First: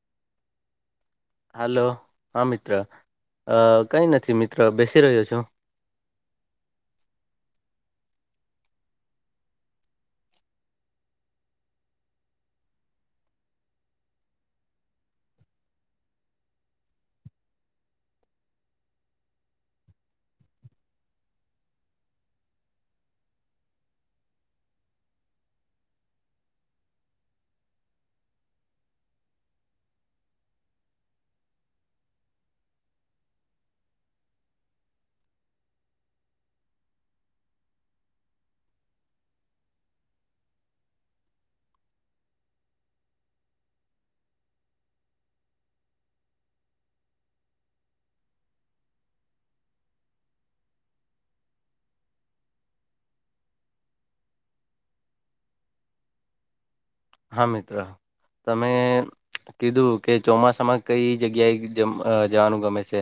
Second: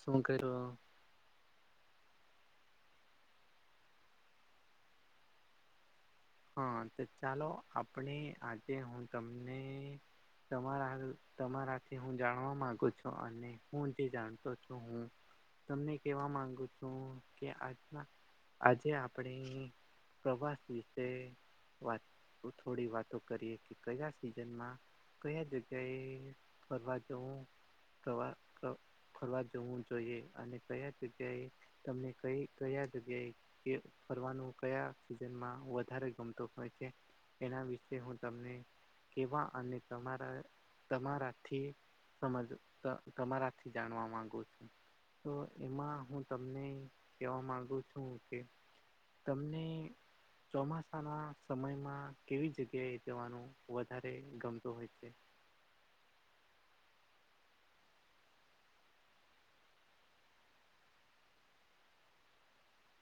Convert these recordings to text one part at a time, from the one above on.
શું કરો હો? હલો. હા મિત્ર. અહ કંઈ નથી મિત્ર, બેસી રહ્યો છું. હા. તો ચાલો આપણે આજે હું તમને તમારા-તમારાથી હું જાણવા માંગુ છું, અને હું જે જાણતો છું હું તમને કેવા માંગુ છું કે આજ, આજે આપણે પ્રવાસ, વાત થોડી વાતો કરીએ કે કયા સિઝનમાં, કઈ જગ્યાએ ફરવા જવું પ્રવા, ફરવા જવું જોઈએ અને કયા જગ્યાએ, તમને કઈ જગ્યાએ ફરવાનું કયા સીઝનમાં, વધારે ગમતો હોય છે એના વિશે હું તમને, કેવા અને તમારા તમારાથી, સમજ તમારાથી જાણવા માંગુ છું. તો એમાં હું તમને કહેવા મામાંગુ છું કે, તમને, ચોમાસાના સમયમાં કેવી જગ્યાએ જવાનું વધારે ગમતું હોય છે. હા મિત્ર તમે, કીધુ કે ચોમાસામાં કઈ જગ્યાએ જવાનું ગમે છે.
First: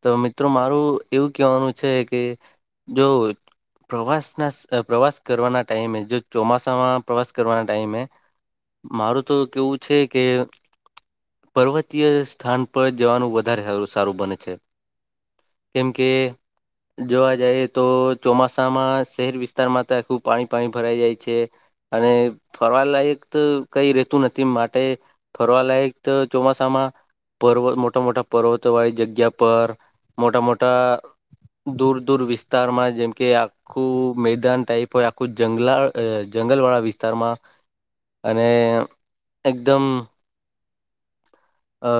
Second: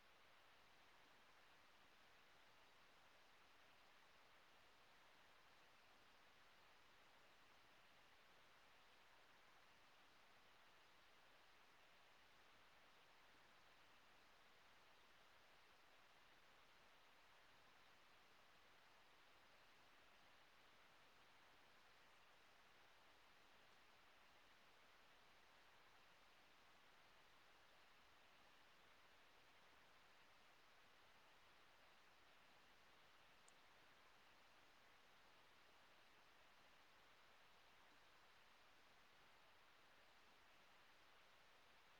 તો મિત્રો મારું એવું કેવાનું છે કે જો, પ્રવાસના પ્રવાસ કરવાના ટાઈમે જો ચોમાસામાં પ્રવાસ કરવાના ટાઈમે, મારું તો કેવું છે કે. પર્વતીય સ્થાન પર જવાનું વધારે સારું બને છે. કેમ કે, જોવા જઈએ તો ચોમાસામાં શહેર વિસ્તારમાં તો આખું પાણી પાણી ભરાઈ જાય છે. અને ફરવા લાયક, કઈ રહેતું નથી માટે ફરવા લાયક ચોમાસામાં, પર્વ મોટા-મોટા પર્વતો વાળી જગ્યા પર મોટા-મોટા, દૂર દૂર વિસ્તારમાં જેમકે આ, ્ આખું મેદાન ટાઈપ હોય આખું જંગલ વાળા વિસ્તારમાં, અને એકદમ, અ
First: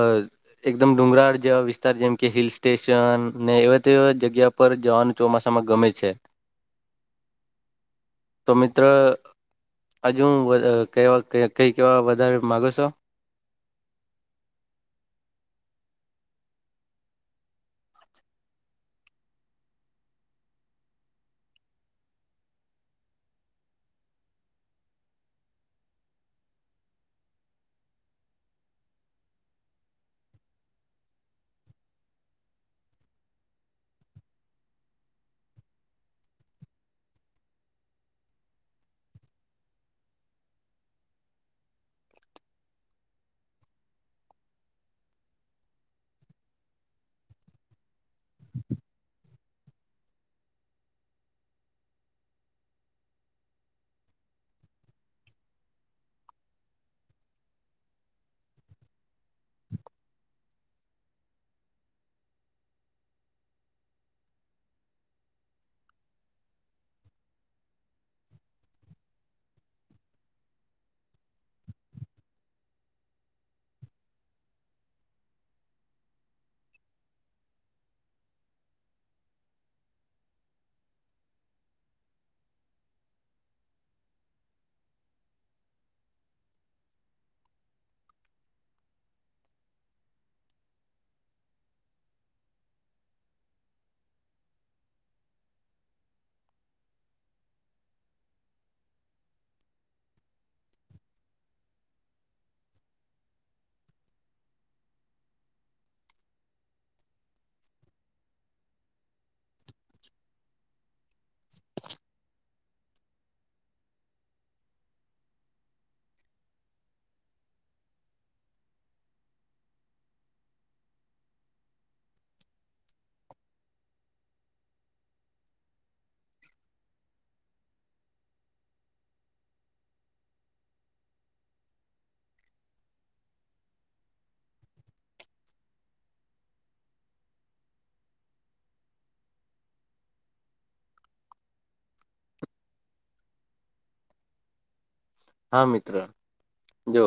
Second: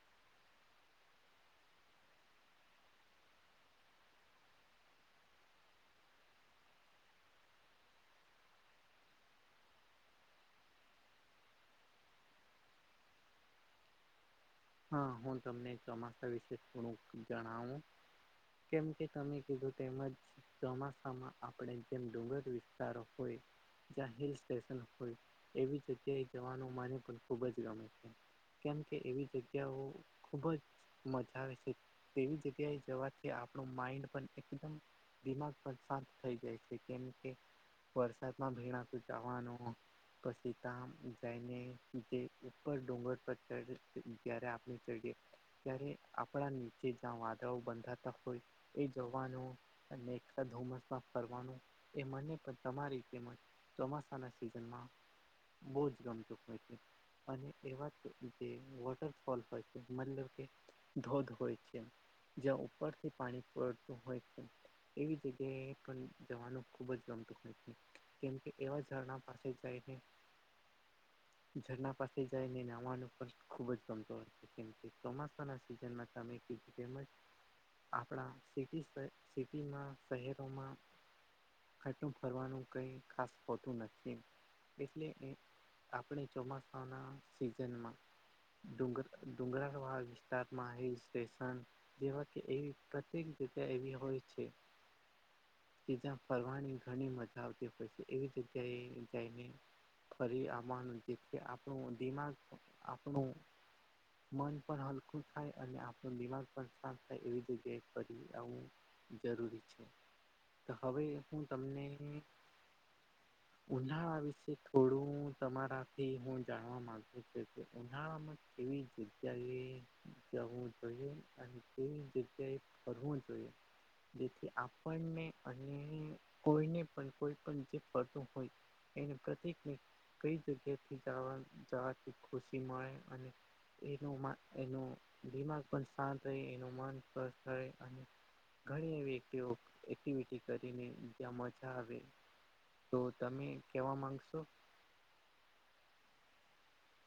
એકદમ ડુંગરાળ જેવા વિસ્તાર જેમ કે હિલ સ્ટેશન ને એવા તેવા જગ્યા, પર જવાનું ચોમાસામાં ગમે છે. તો મિત્ર હજુ કેવા કઈ કેવા વધારે માગો છો. હા હું તમને ચોમાસા વિશે થોડુંક જણાવું. કેમ કે તમે કહ્યું તેમજ, ચોમાસામાં આપણે જેમ ડુંગર વિસ્તારો હોય. જ્યાં હિલ સ્ટેશન હોય એવી જગ્યાએ જવાનું મને પણ ખૂબ જ ગમે છે. કેમ કે એવી જગ્યાઓ ખુબ જ, મજા આવે છે તેવી જગ્યાએ જવાથી આપણું માઇન્ડ પણ એકદમ, દિમાગ પણ શાંત થઈ જાય છે, કેમ કે વરસાદમાં ભીણાતું જવાનું, પછી ત્યાં જાયને જે ઉપર ડૂંગર પડ ચડ, ત્યારે આપણે જોઈએ, ત્યારે આપણા નીચે જ્યાં વાદળાઓ બંધાતા હોય. એ જવાનું અને એક ધુમ્મસમાં ફરવાનું એ મને પણ તમારી તેમમ, ચોમાસાના સીઝન માં, બહુ જ ગમતું હોય છે, અને એવા જ રીતે વોટર, ફોલ છે મતલબ કે ધોધ હોય છે. જ્યાં ઉપરથી પાણી પડતું હોય છે, એવી જગ્યાએ પણ જવાનું ખુબ જ ગમતું હોય છે. કેમકે તેવા ઝરણા પાસે જાયને, ઝરણા પાસે જાયને નાવાનું પણ ખૂબ જ, ગમતું હોય છે, કેમ ચોમાસાના સિઝનમાં તમે કહ્યું તેમજ, આપણા સિટીમાં, શહેરોમાં, આટલું ફરવાનું કઈ ખાસ હોતું નથી. એટલે એ આપણે ચોમાસાના સિઝનમાં, ડુંગ ડુંગરાળવાળ વિસ્તારમાં હિલ સ્ટેશન જેવા કે એવી પ્રત્યેક જગ્યા એવી હોય છે. કે જ્યાં ફરવાની ઘણી મજા આવતી હોય છે. એવી જગ્યાએ જઈને. ફરી આવાનું જેથી આપણું દિમાગ આપણું. મન પણ હલકું થાય અને આપણું દિમાગ પણ શાંત થાય એવી જગ્યાએ ફરી આવું. જરૂરી છે, તો હવે હું તમને ઉનાળા વિશે થોડું તમારાથી હું જાણવા માંગુ કે, ઉનાળામાં કેવી જગ્યાએ જવું જોઇએ અને કેવી જગ્યાએ ફરવું જોઈએ. જેથી આપને અને કોઈને પન કોઈ પણ જે ફરતું હોય. એને પ્રત્યેકને કઈ જગ્યાથી જાવા જાવાથી ખુશી મળે અને એનું મા એનું દિમાગ પણ સાંત યહે એનું મન સ્પસ થહે અને ઘણી એવી એક્ટિવો એક્ટિવિટી કરીને જ્યાં મજા આવે. તો તમે કેવા માંગશો. હા મિત્ર, જો.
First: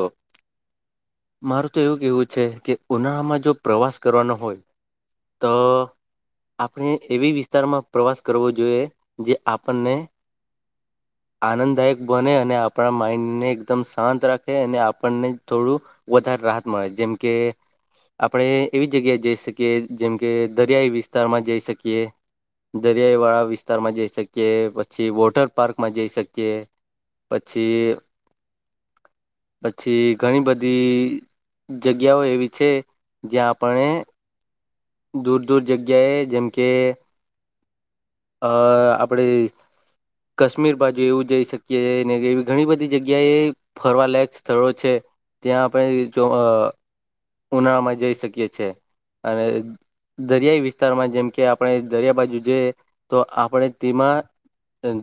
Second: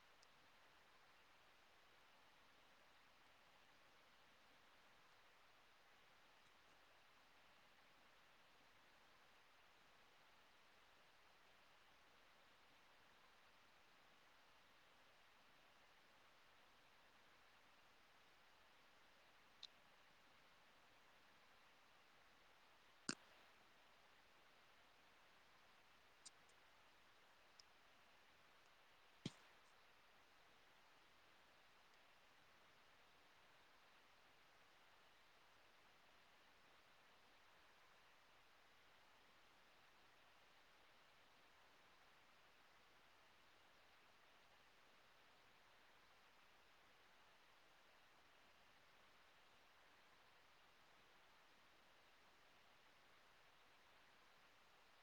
મારું તો એવું કેવું છે, કે ઉનાળામાં જો પ્રવાસ કરવાનો હોય ત આપણે એવી વિસ્તારમાં પ્રવાસ કરવો જોઈએ, જે આપણને આનંદદાયક બને અને આપણા માઇન ને એકદમ શાંત રાખે અને આપને થોડું વધારે રાહત મળે. જેમ કે આપણે એવી જગ્યાએ જઈ સકીએ, જેમ કે દરિયાઈ વિસ્તારમાં જઈ સકીએ. દરિયાઈ વાળા વિસ્તારમાં જઈ સકીએ, પછી વોટર પાર્કમાં જઈ સકીએ. પછી, પછી ઘણી બ ધી જગ્યાઓ એવી છે, જ્યાં આપણે દૂર દૂર જગ્યાએ, જેમ કે અ આપડણેે કશ્મીર બાજુ એવું જઈ સકીએ, ને એવી ઘણી બધી જગ્યાએ ફરવાલાયક સ્થળો છે, ત્યાં આપણે જો ઉનાળામાં જઈ સકીએ છીએ અને દરિયાઈ વિસ્તારમાં. જેમ કે, આપણે દરિયા બાજુ જઈએ તો આપણે તેમાં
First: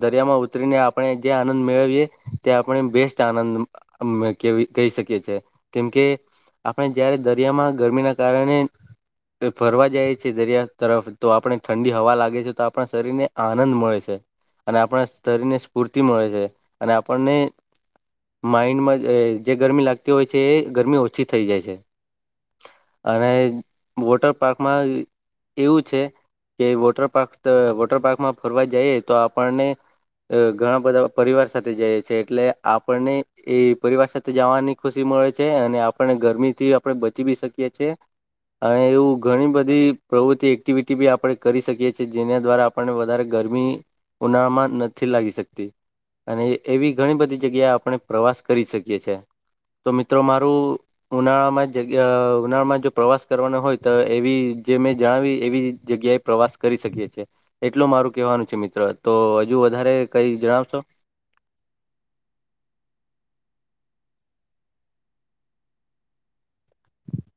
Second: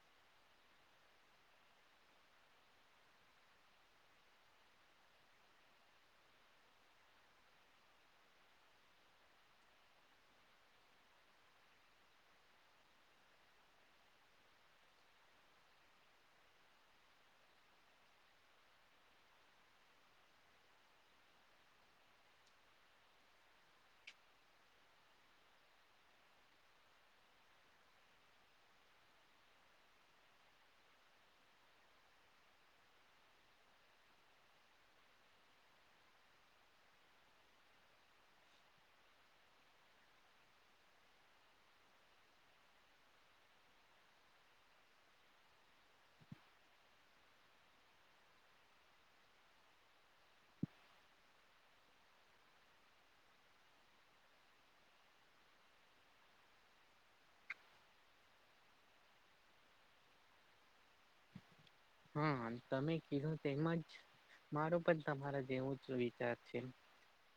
દરિયામાં ઉતરીને આપણે જે આનંદ મેળવીએ, તે આપણે બેસ્ટ આનંદ અમ કેવી કઈ સકીએ છે. કેમ કે આપણે જયારે દરિયામાં ગરમીના કારણે ફરવા જાય છીએ, દરિયા તરફ તો આપણે ઠંડી હવા લાગે છે તો આ આપણા શરીર ને આનંદ મળે છે. અને આપણા શરીર ને સ્ફૂર્તિ મળે છે અને આપણને માઇન્ડમાં જ અ જે ગરમી લાગતી હોય છે, એ ગરમી ઓછી થઈ જાય છે. અને વોટર પાકમાં એવું છે કે વોટર પાર્કક્ડ વોટર પાર્કમાં ફરવા જઈએ તો આપણને અ ઘણા બધા પરિવાર સાથે જઈએ છે એટલે આપણને એ પરિવાર સાથે જવાની ખુશી મળે છે અને આપણે ગરમી થી આપણે બચી બી સકીએ છીએ. અને એવું ઘણી બધી પ્રવૃત્તિ એક્ટિવિટી બી આપડે કરી સકીએ છી જેના દ્વારા આપને વધારે ગરમી ઉનાળામાં નથી લાગી સકતી. અને એવી ઘણી બધી જગ્યા આપણે પ્રવાસ કરી સકીએ છે. તો મિત્રો, મારું. ઉનાળામાં જગ્યા ઉનાળામાં જો પ્રવાસ કરવાનો હોય તો એવી જે મેં જણાવી એવી જ જગ્યાએ પ્રવાસ કરી સકીએ છે. એટલો મારે કેવાનું છે મિત્ર, તો હજુ વધારે કઈ જણાવશો. હા હા, તમે કીધો તેમજ. મારુ પન તમારા જેવું જ વિચાર છે.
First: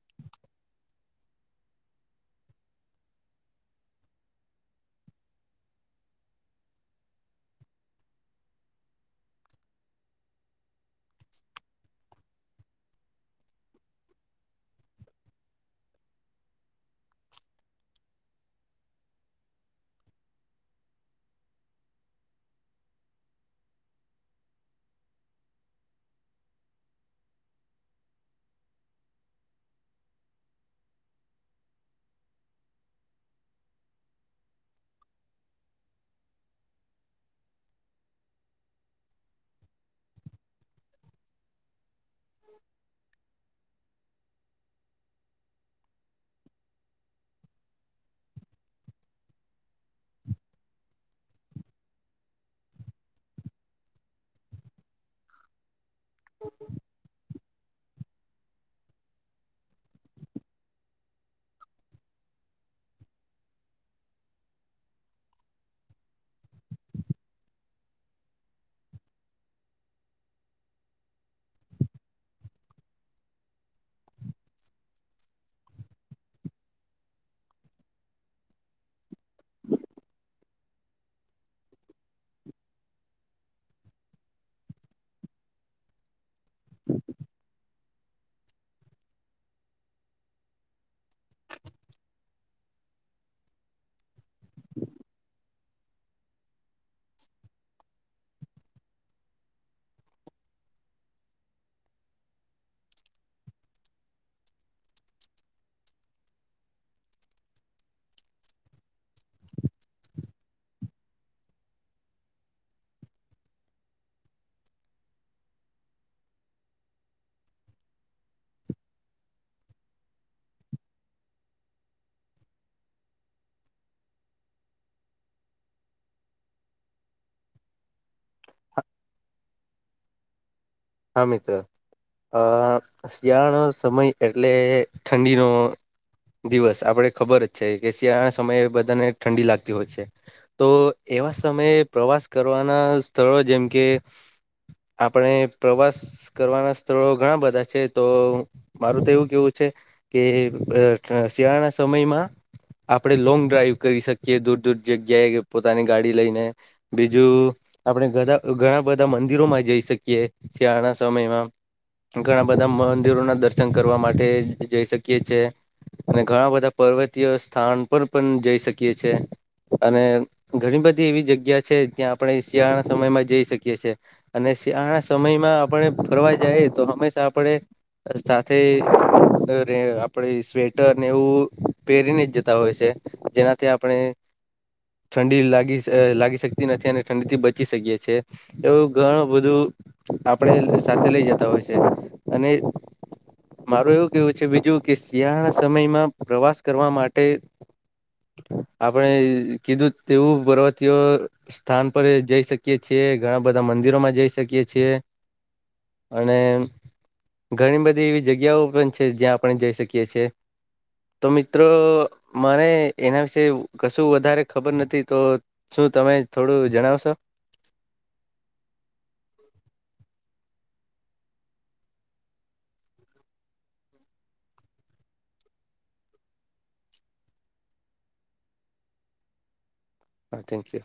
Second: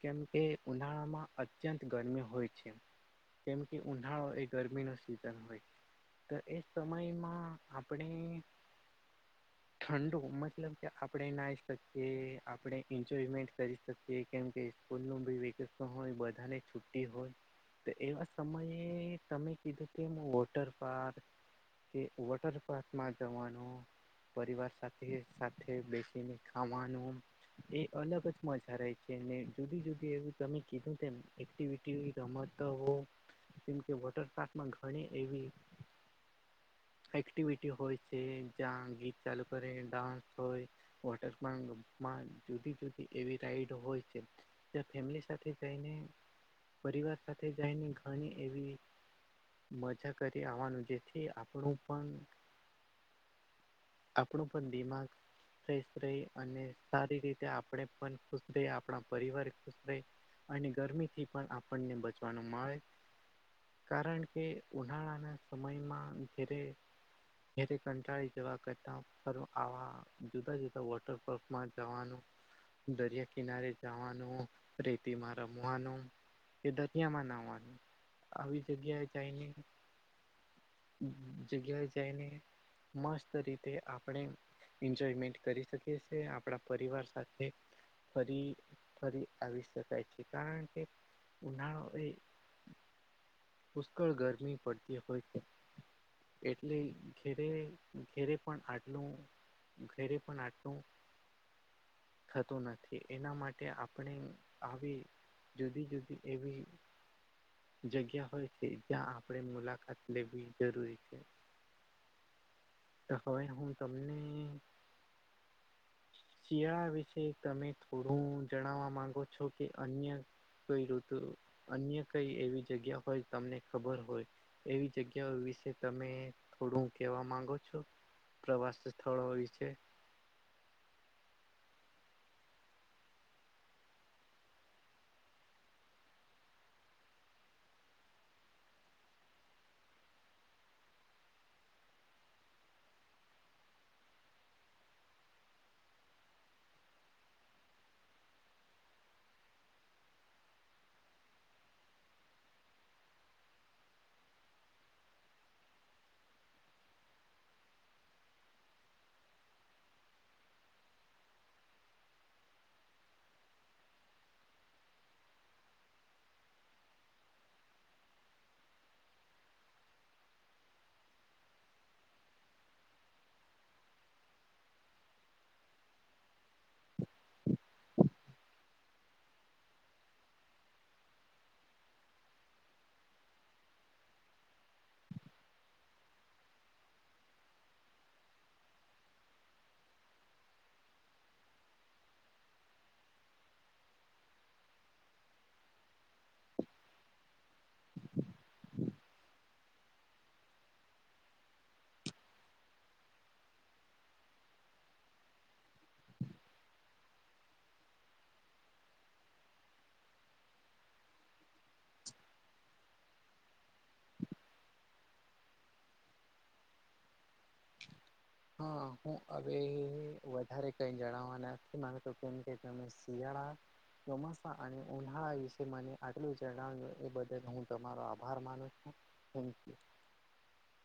કેમ કે ઉનાળામાં અત્યંત ગરમી હોય છે કેમ કે ઉનાળો એ ગરમી નો સિઝન હોય તો એ સમયમાં આપણે ઠંડો મતલબ કે આપણે નાઈ શકીએ આપણે એન્જોયમેન્ટ કરી શકીએ કેમ કે સ્કૂલ ભી ની વકેશન હોય બધાને છુટ્ટી હોય તો એવા સમયે તમે કીધું કેમ વોટર પાર્ક કે વોટર પાર્ક માં જવાનું પરિવાર સાથે સાથે બેસીને ખાવાનું એ અલગ જ મજા રહે છે ને જુદી જુદી એવું તમે કીધું તેમ એકટી રમતા હો કેમકે વોટર પાર્કમાં ઘણી એવી એક્ટિવિટી હોય છે જ્યાં ગીત ચાલુ કરે ડાન્સ હોય વોટરકમાં જુદી જુદી એવી રાઈડ હોય છે. ત્યા ફેમિલી સાથે જઈને પરિવાર સાથે જઈને ઘણી એવી મજા કરી આવવાનું જેથી આપણું પણ આપણું પણ દિમાગ ફેશ રહી અને સારી રીતે આપણે પણ તે આપણા પરિવાર ખુશ રહે અને ગરમીથી પણ આપણને બચવાનું મળે કારણ કે ઉનાળાના સમયમાં ઘરે કંટાળી જવા કરતા આવા જુદા જુદા વોટર પાર્કમાં જવાનું દરિયા કિનારે જવાનું રેતીમાં રમવાનું કે દતિયામાં નવાનું આવી જગ્યાએ જાઈને હ જગ્યા જાય ન મસ્ત રીતે આપણે એન્જોયમેન્ટ કરી શકીએ છે આપણા પરિવાર સાથે ફરી ફરી આવી શકાય છે કારણ કે ઉનાળો એ પુષ્કળ ગરમી પડતી હોય એટલે ઘેરે ઘેરે પણ આટલું. ઘેરે પણ આટું થતું નથી એના માટે આપણે આવી જુદી જુદી એવી જગ્યા હોય છે જ્યાં આપણેે મુલાકાત લેવી જરૂરી છે. તો હવે હું તમને શિયાળા વિશે તમે થોડું જણાવવા માંગો છો કે અન્ય કોઈ ઋતુ અન્ય કઈ એવી જગ્યા હોય. તમને ખબર હોય એવી જગ્યાઓ વિશે તમે થોડું કેવા માંગો છો પ્રવાસ સ્થળો હોય છે. હા મિત્ર અ શિયાળો સમય એટલે ઠંડીનો દિવસ આપણે ખબર જ છે કે શિયાળા સમયે બધાને ઠંડી લાગતી હોય છે. તો એવા સમયે પ્રવાસ કરવાના સ્થળો જેમ કે આપણે પ્રવાસ કરવાના સ્થળો ઘણા બધા છે તો મારું તો એવું કેવું છે. કે શિયાળાના સમયમાં આપણે લોંગ ડ્રાઈવ કરી શકીએ દૂર દૂર જગ્યાએ પોતાની ગાડી લઈને બીજું આપડધા ઘણા બધા મંદિરોમાં જઈ શકીએ શિયાળા ના સમયમાં ઘણા બધા મંદિરો ના દર્શન કરવા માટે જઈ શકીએ છે. અને ઘણા બધા પર્વતીય સ્થાન પણ પણ જઈ શકીએ છે. અને ઘણી બધી એવી જગ્યા છે જ્યાં આપણે શિયાળા સમયમાં જઈ શકીએ છએ અને શિયાળા ના સમયમાં આપણે ફરવા જઈ તો હંમેશા આપણેે સાથે આપડે સ્વેટર ને એવું પહેરીને જ જતા હોય છે. જેનાથી આપણે ઠંડી લાગી લાગી શ અ શકતી નથી અને ઠંડી થી બચી શકીએ છે. એવું ઘણું બધું આપણે સાથે લઈ જતા હોય છે અને મારું એવું કેવું છે બીજું કે શિયા સમયમાં પ્રવાસ કરવા માટે આપણે કીધું તેવું પર્વતીયો સ્થાન પર જઈ શકીએ છીએ ઘણા બધા મંદિરો માં જઈ શકીએ છી અને ઘણી બધી એવી જગ્યાઓ પણ છે જ્યાં આપણે જઈ શકીએ છે. તો મિત્ર મને એના વિશે કશું વધારે ખબર નથી તો શું તમે થોડું જણાવશો. હા, હું હવે વધારે કઈ જણાવવા નથી માગતો તો કેમ કે અમે શિયાળા ચોમાસા અને ઉનાળા વિશે મને આટલું જણાવ્યું એ બદલ હું તમારો આભાર માનું છું. Thank you. Thank you.